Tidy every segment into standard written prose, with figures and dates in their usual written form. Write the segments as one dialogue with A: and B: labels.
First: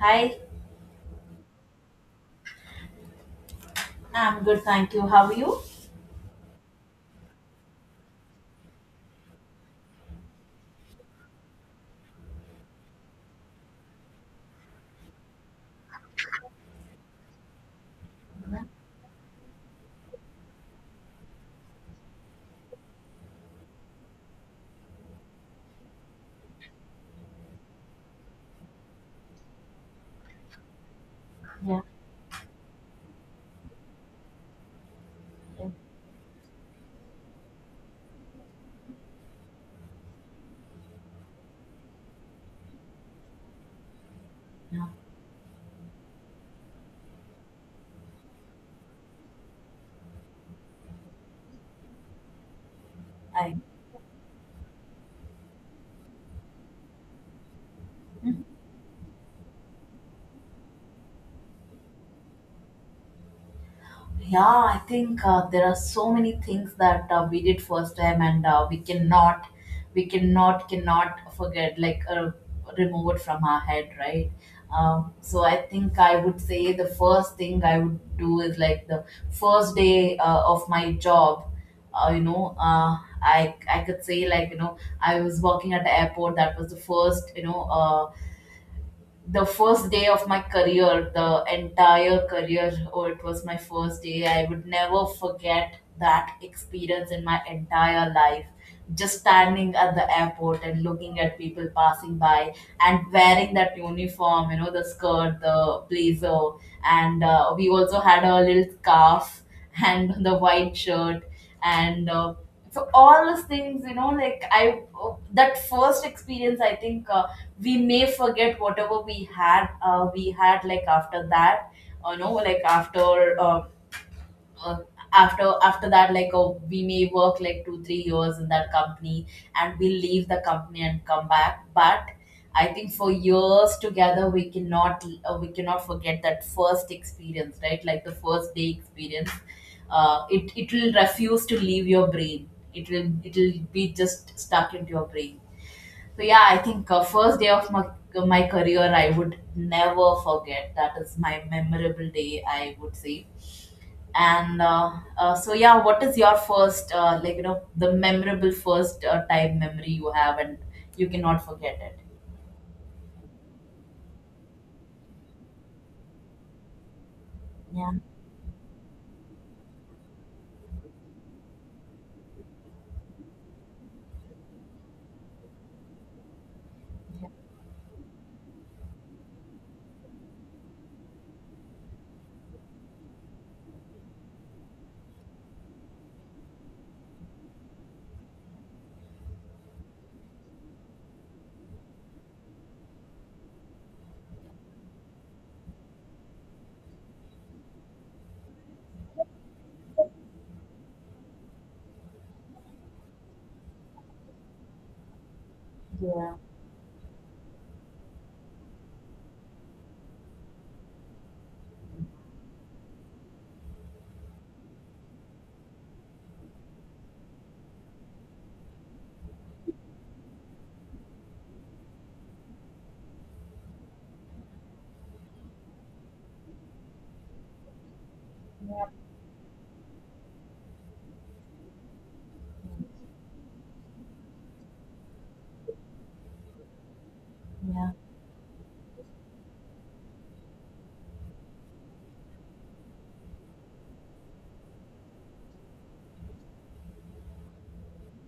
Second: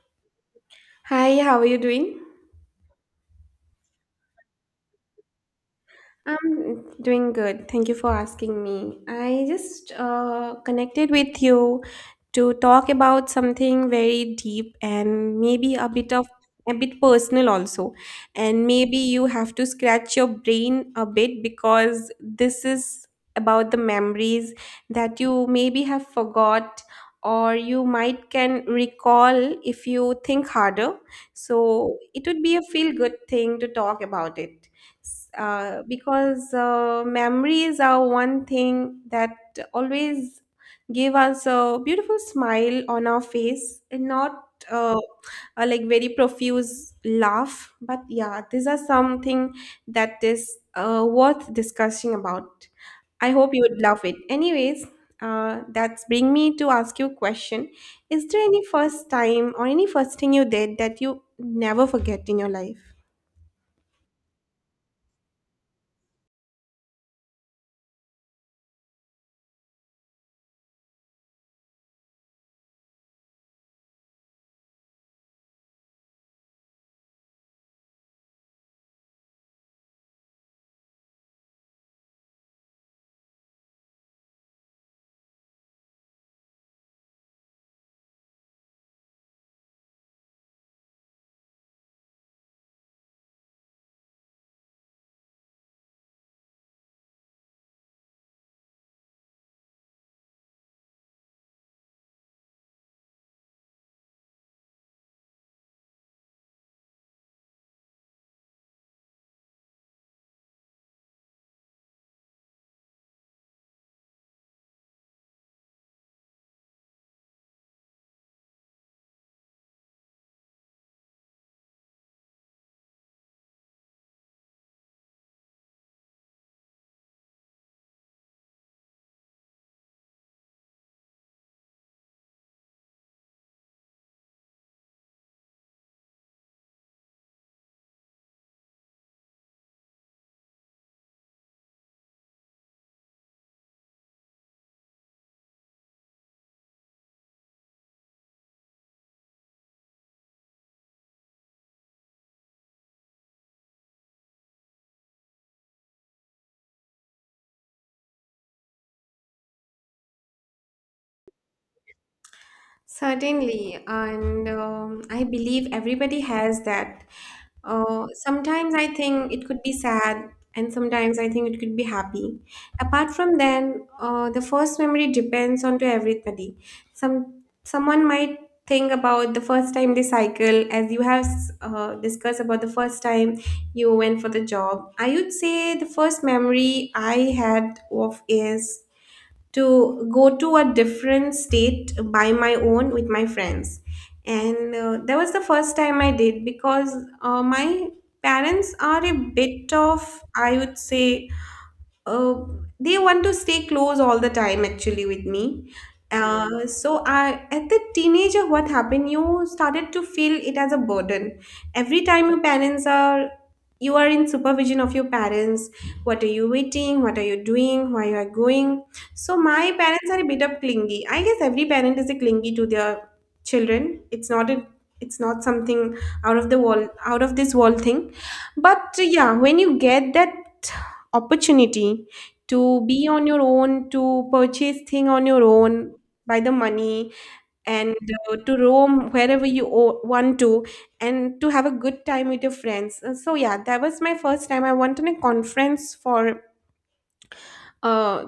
A: Hi,
B: Hi, how are you doing?
A: I'm good, thank you. How are you?
B: I'm doing good. Thank you for asking me. I just connected with you to talk about something very deep and maybe a bit of a bit personal also. And maybe you have to scratch your brain a bit because this is about the memories that you maybe have forgot or you might can recall if you think harder.
A: Yeah,
B: So it would be a feel good thing to talk about it.
A: yeah,
B: Because memories are one thing that always give us a beautiful smile on our face and not
A: yeah.
B: uh, a, like very profuse laugh, but yeah, these are something that is worth discussing about. I
A: I
B: hope you would love it anyways. That's bring me to ask you a question. Is there any first time or any first thing you did that you never forget in your life?
A: yeah, I think there are so many things that we did first time, and we cannot, we cannot forget, like remove it from our head, right? So I think I would say the first thing I would do is like the first day of my job. Uh, you know, uh, I could say like you know I was working at the airport. That was the first. The first day of my career, the entire career, oh, it was my first day. I would never forget that experience in my entire life. Just standing at the airport and looking at people passing by and wearing that uniform, you know, the skirt, the blazer, and we also had a little scarf and the white shirt and so all those things, you know, like I, that first experience, I think. We may forget whatever we had like after that you know like after uh, after after that like we may work like 2 or 3 years in that company, and we leave the company and come back. But I think for years together we cannot forget that first experience, right? Like the first day experience. It will refuse to leave your brain. It will it will be just stuck into your brain. So yeah, I think first day of my, my career, I would never forget. That is my memorable day, I would say. And so yeah, what is your first, like you know, the memorable first time memory you have, and you cannot forget it?
B: Certainly, and I believe everybody has that.
A: Yeah,
B: Sometimes I think it could be sad, and sometimes I think it could be happy. Apart from then, the first memory depends on to everybody.
A: yeah,
B: Someone might think about the first time they cycle, as you have discussed about the first time you went for the job. I would say the first memory I had of is to go to a different state by my own with my friends, and that was the first time I did. Because my parents are a bit of, I would say, uh, they want to stay close all the time actually with me.
A: yeah,
B: Mm. So I, at the teenager, what happened, you started to feel it as a burden every time your parents are, you are in supervision of your parents, what are you eating, what are you doing, where you are going. So my parents are a bit of clingy. I guess every parent is a clingy to their children. It's not a, it's not something out of the world, out of this world thing. But yeah, when you get that opportunity to be on your own, to purchase thing on your own by the money, and to roam wherever you want to, and to have a good time with your friends. So yeah, that was my first time. I went on a conference for uh,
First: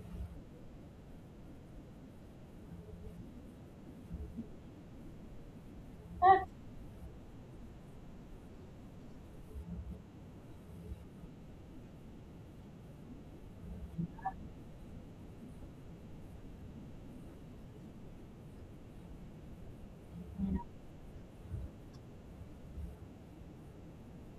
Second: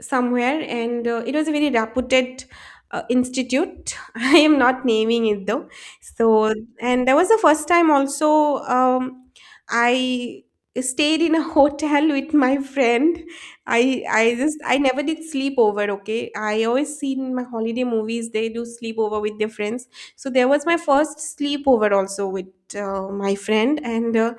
B: somewhere, and it was a very reputed institute. I am not naming it though. So, and that was the first time also, I stayed in a hotel with my friend. I just I never did sleepover. Okay, I always seen in my holiday movies they do sleepover with their friends. So there was my first sleepover also with my friend, and uh,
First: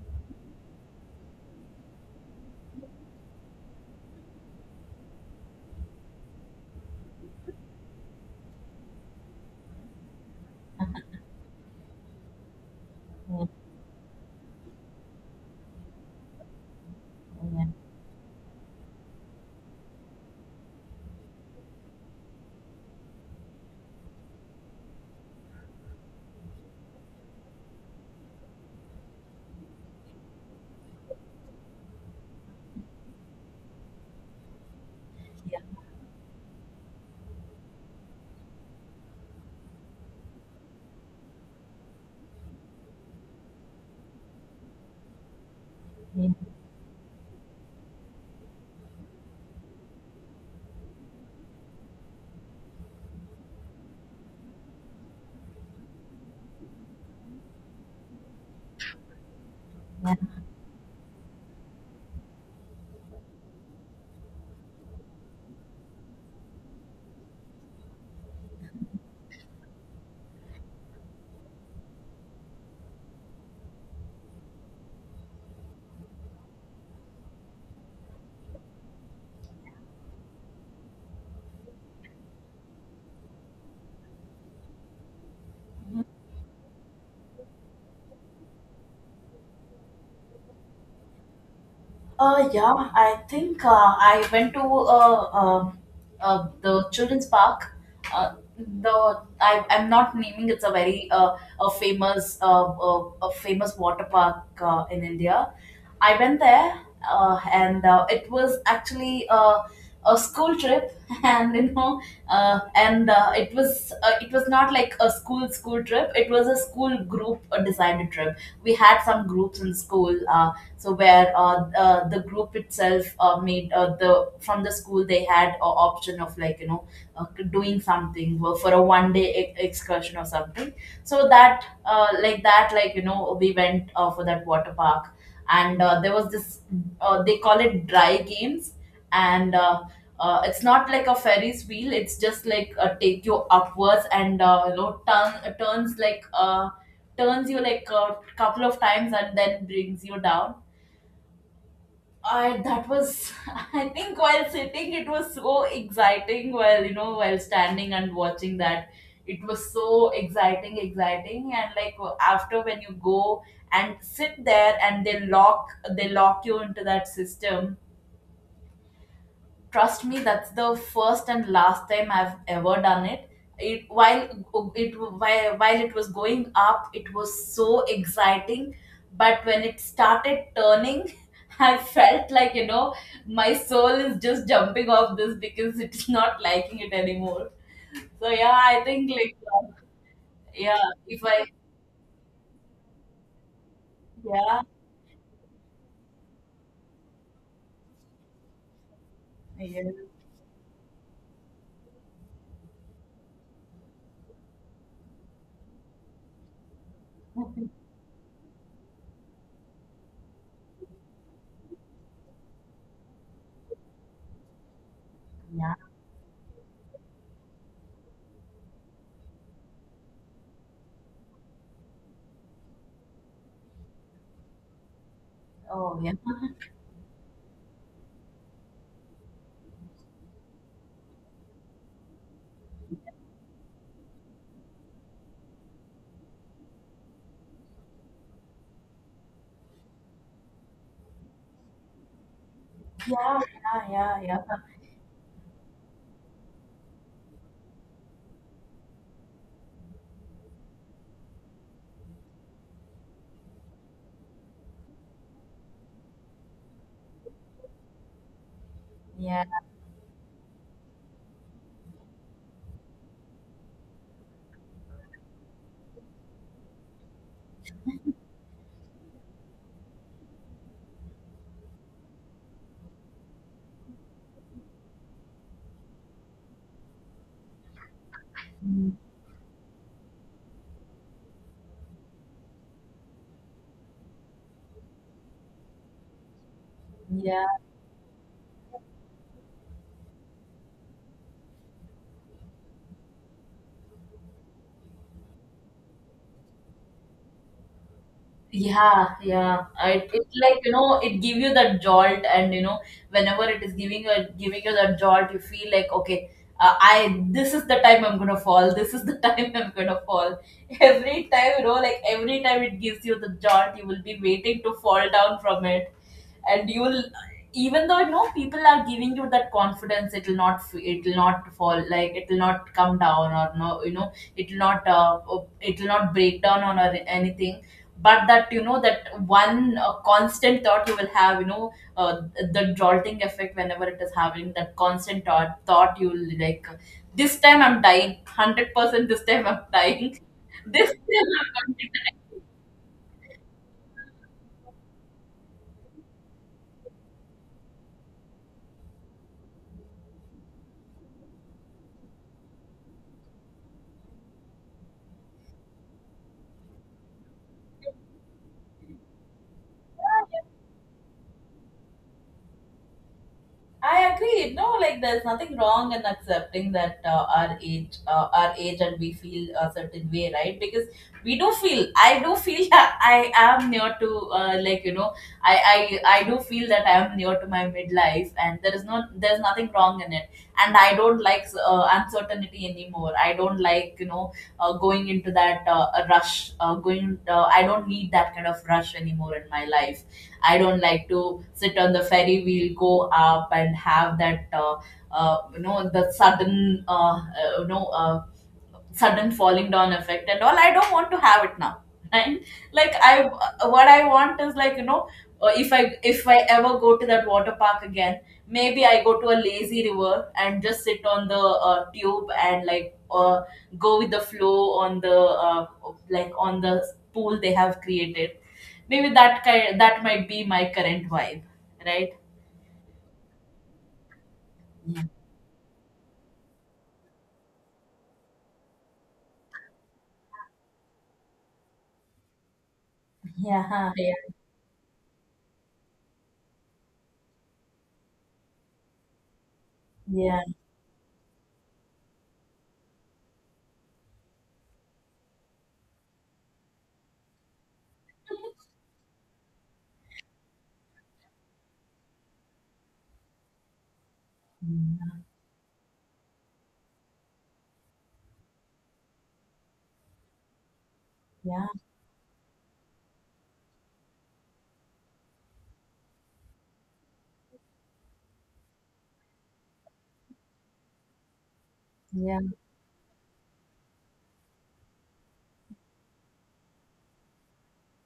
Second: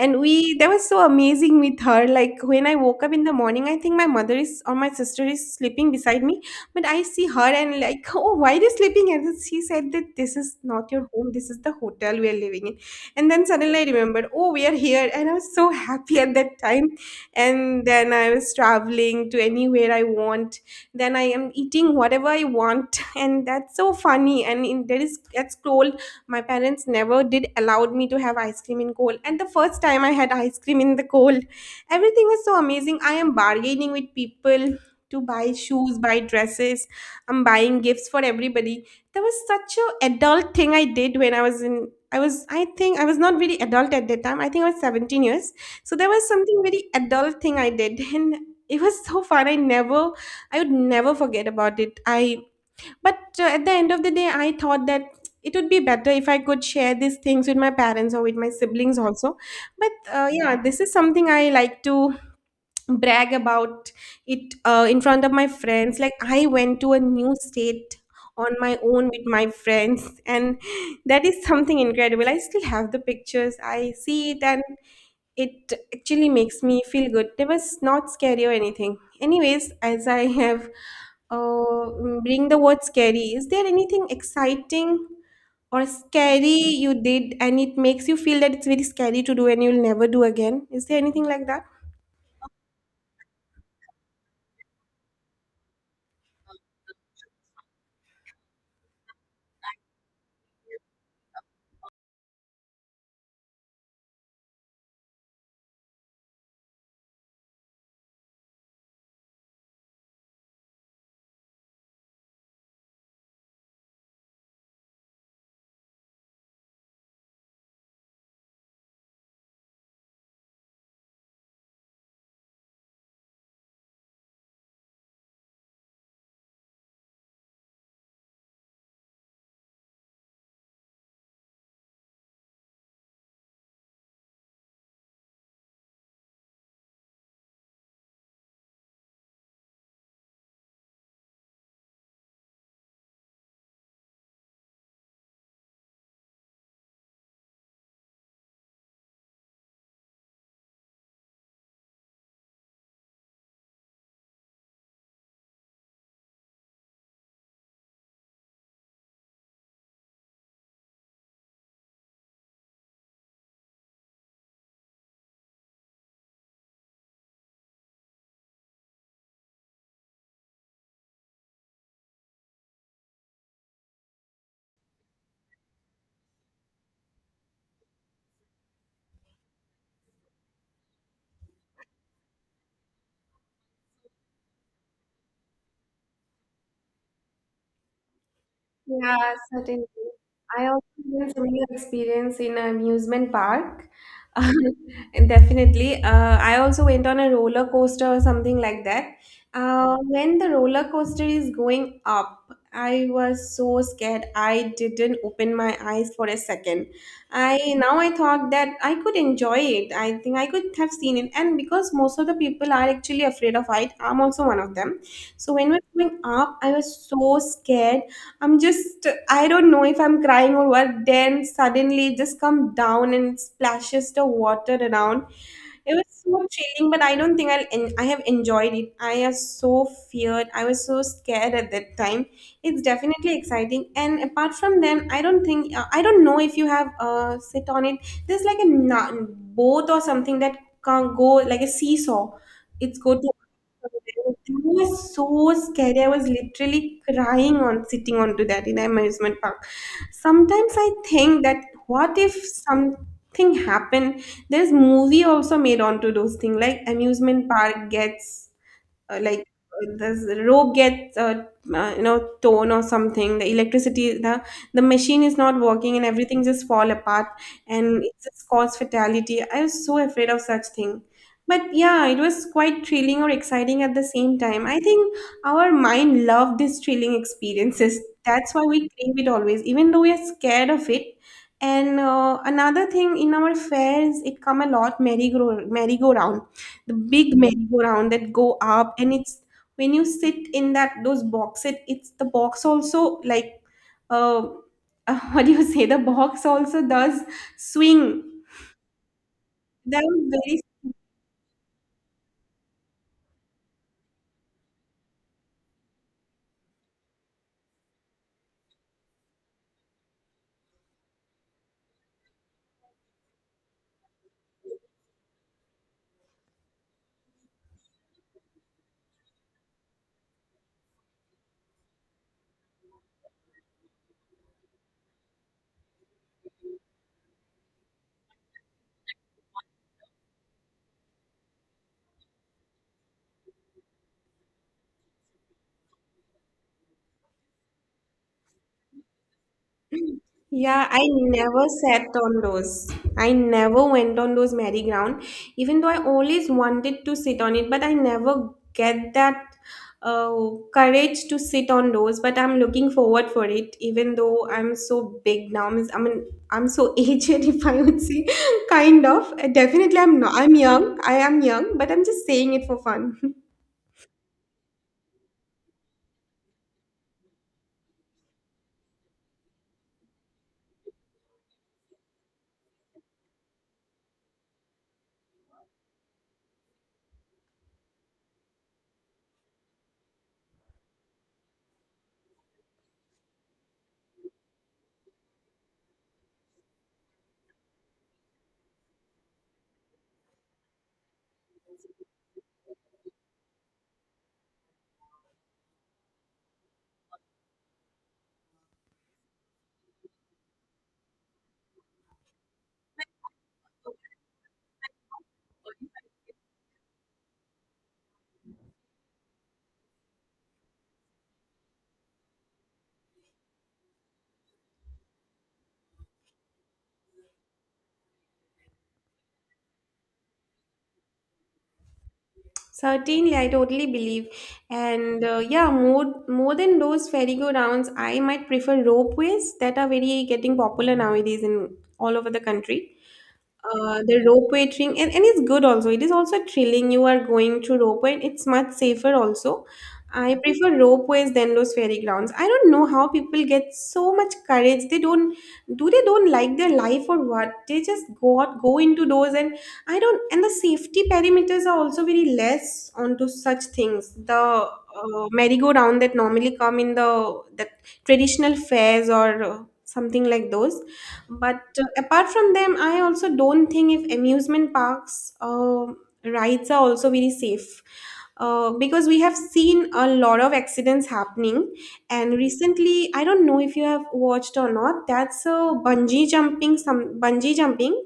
B: and we that was so amazing with her. Like when I woke up in the morning, I think my mother is or my sister is sleeping beside me. But I see her and like, oh, why are you sleeping? And then she said that this is not your home, this is the hotel we are living in. And
A: yeah,
B: then suddenly I remembered, oh, we are here. And I was so happy at that time.
A: yeah.
B: And then I was traveling to anywhere I want. Then I am eating whatever I want. And that's so funny. And in, there is that scroll, my parents never did allowed me to have ice cream in cold, and the first time I had ice cream in the cold, everything was so amazing. I am bargaining with people to buy shoes, buy dresses, I'm buying gifts for everybody. There was such a adult thing I did when I was in, I was, I think I was not really adult at that time, I think I was 17 years. So there was something very adult thing I did, and it was so fun. I never, I would never forget about it. I but uh, at the end of the day, I thought that it would be better if I could share these things with my parents or with my siblings also. But yeah, this is something I like to brag about it in front of my friends. Like I went to a new state on my own with my friends, and that is something incredible. I still have the pictures. I see it and it actually makes me feel good. It was not scary or anything. Anyways, as I have bring the word scary, is there anything exciting or scary you did and it makes you feel that it's very scary to do and you'll never do again? Is there anything like that?
A: Yeah, I think I went to the children's park. Uh, the I I'm not naming It's a very a famous water park in India. I went there and it was actually a school trip and you know and it was not like a school trip. It was a school group decided trip. We had some groups in school. So where the group itself made the from the school, they had a option of like you know uh, doing something for a 1 day excursion or something. So that like that like you know we went for that water park, and there was this they call it dry games. And it's not like a ferris wheel, it's just like take you upwards and you know turn, turns like turns you like a couple of times and then brings you down. I, that was I think while sitting it was so exciting, while you know while standing and watching that, it was so exciting and like after, when you go and sit there and they lock, they lock you into that system, trust me, that's the first and last time I've ever done it. It while it while, while it was going up, it was so exciting, but when it started turning, I felt like you know my soul is just jumping off this, because it's not liking it anymore. So yeah, I think
B: Yeah,
A: like
B: certainly. I
A: yeah
B: also
A: if
B: had a
A: I
B: similar experience in an amusement park.
A: yeah
B: And definitely. I also went on a roller coaster or something like that.
A: yeah,
B: When the roller coaster is going up, I was so scared. I didn't open my eyes for a second. I now I thought that I could enjoy it. I think I could have seen it. And because most of the people are actually afraid of height, I'm also one of them. So when
A: yeah.
B: we're going up, I was so scared, I'm just, I don't know if I'm crying or what. Then suddenly it just come down and splashes the water around. It
A: oh
B: was
A: yeah
B: so chilling, but I don't think I'll, I have enjoyed it. I was so feared. I was so scared at that time. It's definitely exciting. And apart from them, I don't think, I don't know if you have sit on it. There's like a boat or something that can go like a seesaw. It's go to,
A: yeah yeah yeah yeah
B: it was so scary. I was literally crying on sitting onto that in amusement park. Sometimes I think that what if something happened? There's movie also made onto those things, like amusement park gets
A: yeah
B: the rope gets you know torn or something, the electricity, the machine is not working and everything just fall apart, and it just cause fatality. I was so afraid of such thing. But yeah, it was quite thrilling or exciting at the same time. I think our mind loved these thrilling experiences, that's why we
A: Mm,
B: crave it always even though we are scared of it. And another thing, in our fairs it come a lot, merry-go-round, the big
A: yeah.
B: merry-go-round that go up, and it's when you sit in that those box, it's the box also like uh, what do you say, the box also does swing.
A: Yeah, yeah.
B: That
A: It
B: was very.
A: like you know it give you that jolt, and you know whenever it is giving you, giving you that jolt, you feel like okay, I this is the time I'm gonna fall. This is the time I'm gonna fall. Every time you know, like every time it gives you the jolt, you will be waiting to fall down from it. And you will, even though you know people are giving you that confidence, it will not it will not fall. Like, it will not come down or no, you know, it will not break down on or anything. But that, you know, that one constant thought you will have, you know, uh, the jolting effect, whenever it is having that constant thought, you will like, this time I'm dying, 100%. This time I'm dying.
B: Yeah,
A: This
B: I
A: time
B: never
A: I'm going
B: sat
A: to
B: on those. I never went on those merry-ground, even though I always wanted to sit on it, but I never get that uh, courage to sit on those. But I'm looking forward for it, even though I'm so big now. Means- I mean, I'm so aged, if I would say, kind of. Definitely, I'm not.
A: die.
B: I'm young. I am young, but I'm just saying it for fun.
A: I agree. No, like, there's nothing wrong in accepting that our age, and we feel a certain way, right? Because we do feel. I do feel. I am near to, like you know, I do feel that I am near to my midlife, and there is there's nothing wrong in it. And I don't like uncertainty anymore. I don't like you know going into that rush. I don't need that kind of rush anymore in my life. I don't like to sit on the ferry. We'll go up and have that, you know, the sudden, you know, sudden falling down effect and all. I don't want to have it now. Right? Like, I, what I want is like you know, if I, if I ever go to that water park again, maybe I go to a lazy river and just sit on the tube, and like go with the flow on the uh, like on the pool they have created. Maybe that kind, that might be my current vibe, right?
B: Certainly, I totally believe. And yeah, more than those Ferrigo rounds, I might prefer ropeways that are very getting popular nowadays in all over the country.
A: yeah
B: The ropeway thing, and it's good also, it is also thrilling, you are going through ropeway and it's much safer also. I
A: yeah yeah
B: prefer ropeways than those fairy grounds. I don't know how people get so much courage. They don't do, they don't like their life or what, they just go out, go into those. And I don't, and the safety parameters are also very less onto such things, the
A: yeah
B: merry-go-round that normally come in the that traditional fairs or something like those. But
A: yeah
B: apart from them, I also don't think if amusement parks rides are also very safe. Because we have seen a lot of accidents happening, and
A: yeah
B: recently, I don't know if you have watched or not. That's a bungee jumping, some bungee jumping.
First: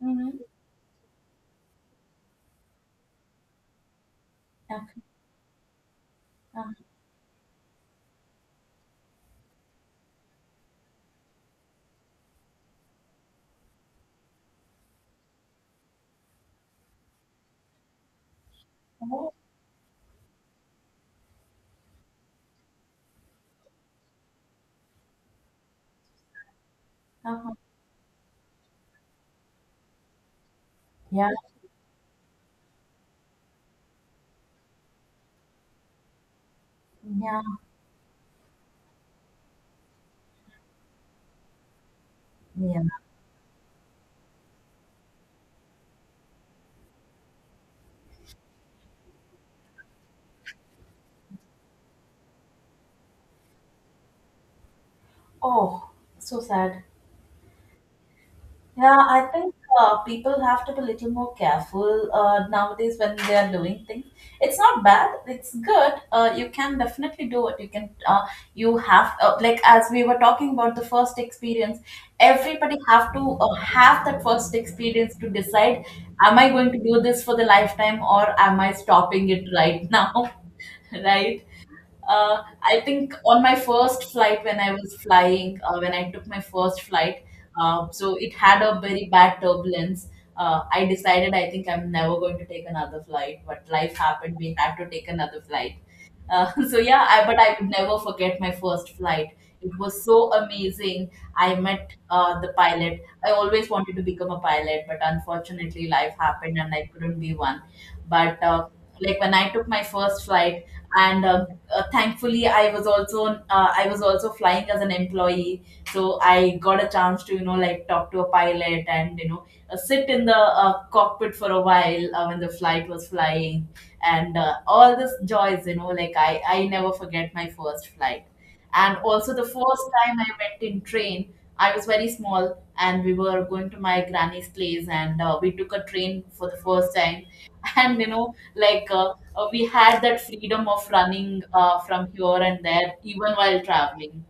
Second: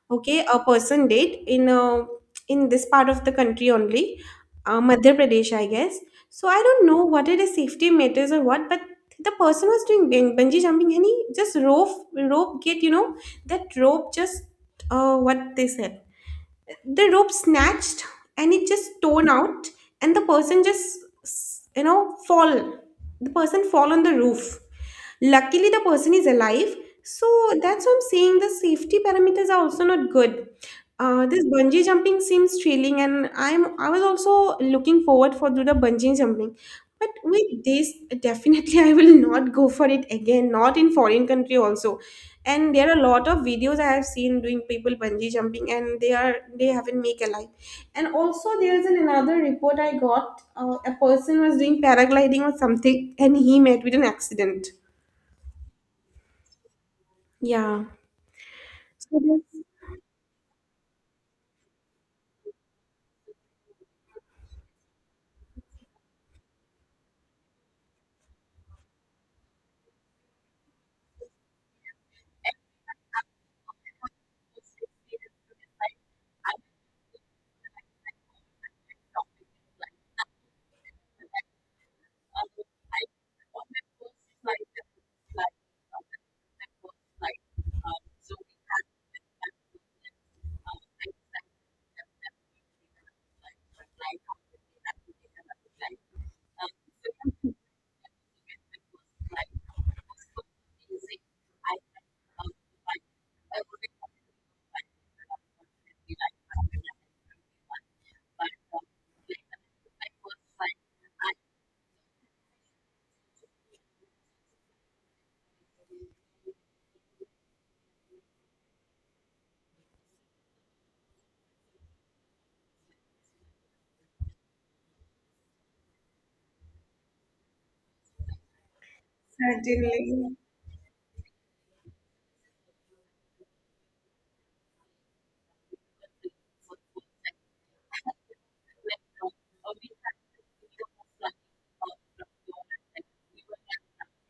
A: Mhm.
B: Okay, a person date in this part of the country only,
A: yeah
B: Madhya Pradesh I guess. So I don't know what are the safety matters or what, but the person was doing bungee jumping, and he just, rope get, you know, that rope just, what they said, the rope snatched and it just torn out, and the person just you know, fall, the person fall on the roof. Luckily, the person is alive. So that's what I'm saying, the safety parameters are also not good. Uh, this bungee jumping seems thrilling, and I was also looking forward for do the bungee jumping. But
A: yeah
B: with this, definitely I will not go for it again. Not in foreign country also, and
A: yeah
B: there are a lot of videos I have seen doing people bungee jumping, and they are, they haven't make a life. And also there's an another report I got. A person was doing paragliding or something, and he met with an accident.
A: Oh, so sad.
B: Yeah.
A: Yeah,
B: So
A: I think
B: this
A: people have to be a little more careful nowadays when they are doing things. It's not bad. It's good. You can definitely do it. You can. You have like as we were talking about the first experience. Everybody have to have that first experience to decide: Am I going to do this for the lifetime, or am I stopping it right now? Right? I think on my first flight when I was flying, when I took my first flight, so it had a very bad turbulence. I decided I think I'm never going to take another flight, but life happened. We had to take another flight. So yeah, I, but I would never forget my first flight. It was so amazing. I met the pilot. I always wanted to become a pilot, but unfortunately, life happened and I couldn't be one. But like when I took my first flight, and thankfully, I was also flying as an employee, so I got a chance to you know like talk to a pilot and you know sit in the cockpit for a while when the flight was flying. And all this joys you know like I never forget my first flight. And also the first time I
B: certainly.
A: went in train, I was very small and we were going to my granny's place, and we took a train for the first time. And you know like we had that freedom of running from here and there even while traveling.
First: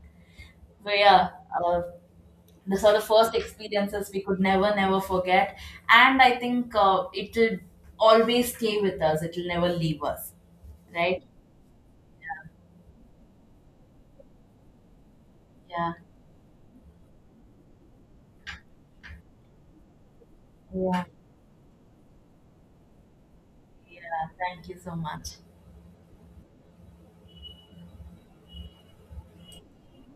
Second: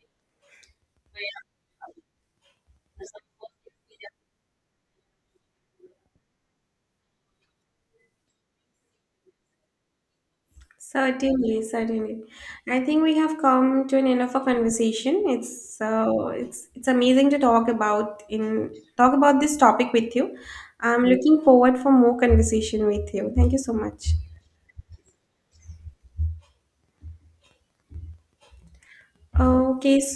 A: So yeah, uh, these are the sort of first experiences we could never, never forget. And I think it'll always stay with us, it'll never leave us, right?
B: Certainly, certainly. I think we have come to an end of our conversation. It's
A: Yeah.
B: so, it's amazing to talk about in talk about this topic with you.
A: Yeah.
B: I'm looking forward for more conversation with you. Thank you so
A: Yeah.
B: much.
A: Thank you so much.
B: Okay, so